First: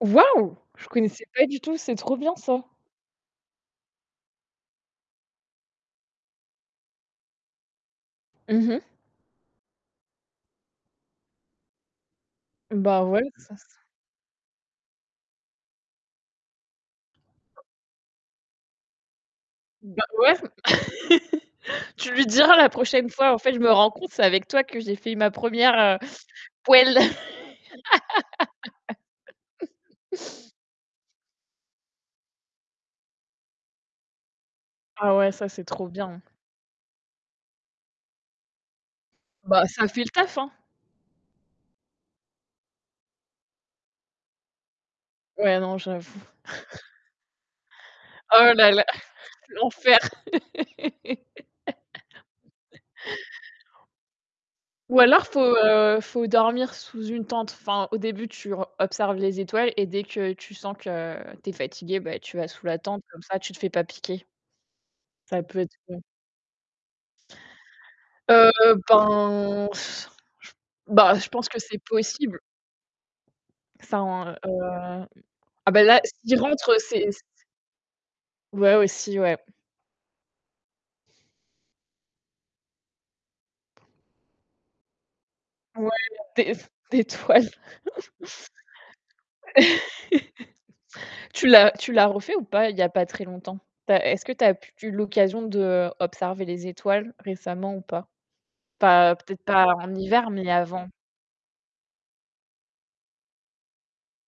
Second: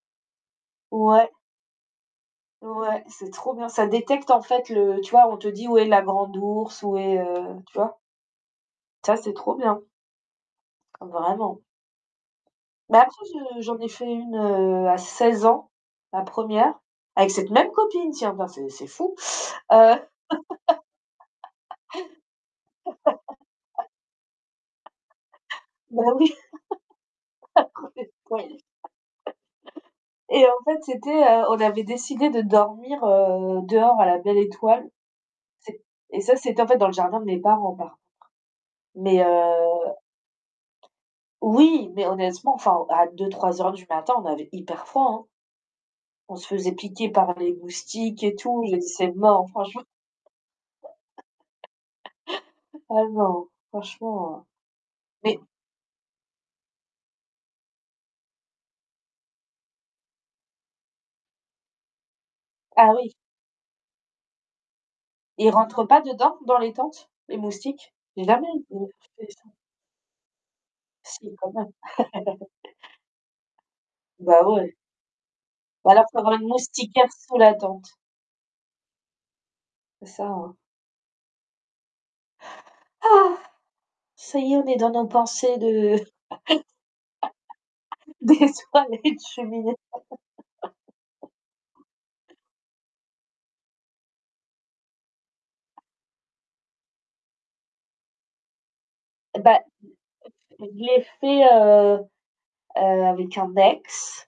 Waouh! Je connaissais Ouais. pas du tout, c'est trop bien ça! Ouais, c'est trop bien. Ça détecte en fait le tu vois, on te dit où est la Grande Ourse, où est, heu, tu vois? Mmh mh. Ça, c'est trop bien. Vraiment. Bah Bah ouais après, ça je s j'en ai fait une, heu, à 16 ans, la 1re, avec cette même copine, tiens, bah c'est c'est fou. Heu Bah ouais. Tu lui diras la prochaine fois: «En fait je me rends compte, c'est avec toi que j'ai fait ma 1re, bah heu, oui. poêle». [unintelligible] Et en fait, c'était, heu, on avait décidé de dormir, heu, dehors à la belle étoile. Ah ouais, ça, c'est C'est trop bien. et ça, c'était en fait dans le jardin de mes parents par contre. Mais, Bah heu ça fait le taf, hein. oui mais honnêtement, enfin, à 2:00-3:00 du matin, on avait hyper froid, hein. Ouais non, j'avoue. On se faisait piquer par les moustiques et Oh tout. là J'ai là! dit: «C'est mort» franchement L'enfer. ah non, franchement Ou alors mais faut, heu, faut dormir sous une tente. Enfin, au début, tu o observes les étoiles et dès que tu sens que tu es fatiguée, bah, tu vas sous la Ah tente, oui. comme ça, tu te fais pas piquer. Ça Ils peut être rentrent u pas dedans? Dans les tentes, les moustiques? Heu [unintelligible] ben s j bah je Si pense quand que même. c'est possible. Ça en heu, Bah ouais. ah bah Ou là, alors, faut avoir s'il une rentre, c'est moustiquaire c sous la tente. Ouais aussi, ouais. C'est ça, hein. Ça y est, on est dans nos pensées Ouais, de des s des toiles. des soirées de cheminée. Tu l'as tu l'as refait ou pas, il y a pas très longtemps? Tu as est-ce que tu as p eu l'occasion d'observer les étoiles récemment ou pas? Pas Eh peut-être bah, pas en hiver, mais je je avant? l'ai fait, heu, heu, avec un ex,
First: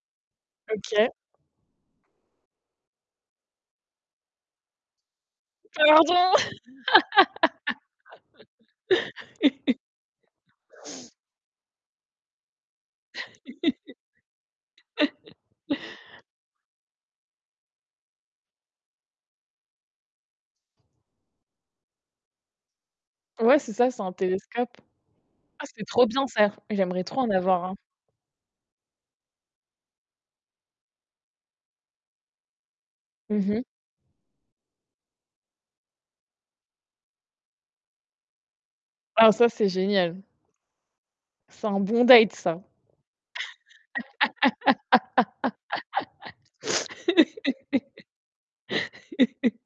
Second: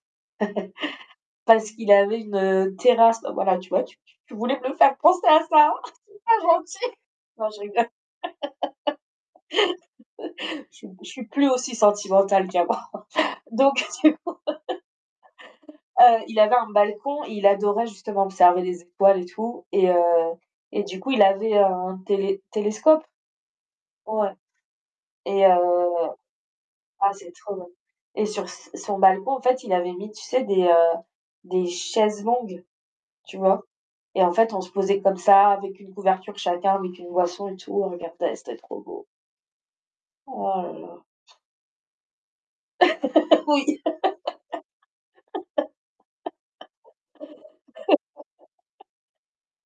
OK. parce qu'il avait une terrasse, bah voilà, tu vois, tu tu tu voulais me le faire penser à ça, c'est Pardon? pas gentil. Non je rigole. Je suis je suis plus aussi sentimentale qu'avant. Donc du coup, heu, il avait un balcon et il adorait justement observer les étoiles et tout et heu, et du coup il avait un télé télescope? Ouais, c'est ça, c'est un Ouais. télescope. Et, heu, Ah c'est trop bien ça. J'aimerais ah trop en c'est trop avoir bien. un. Et sur s son balcon en fait il avait mis, tu sais, des, heu, des chaises longues, tu Mmh mh. vois? Et en fait on se posait comme ça avec une couverture chacun, avec une boisson et tout, on regardait, c'était trop beau. Ah ça, c'est génial. Oh là là! C'est en bon date ça. Oui.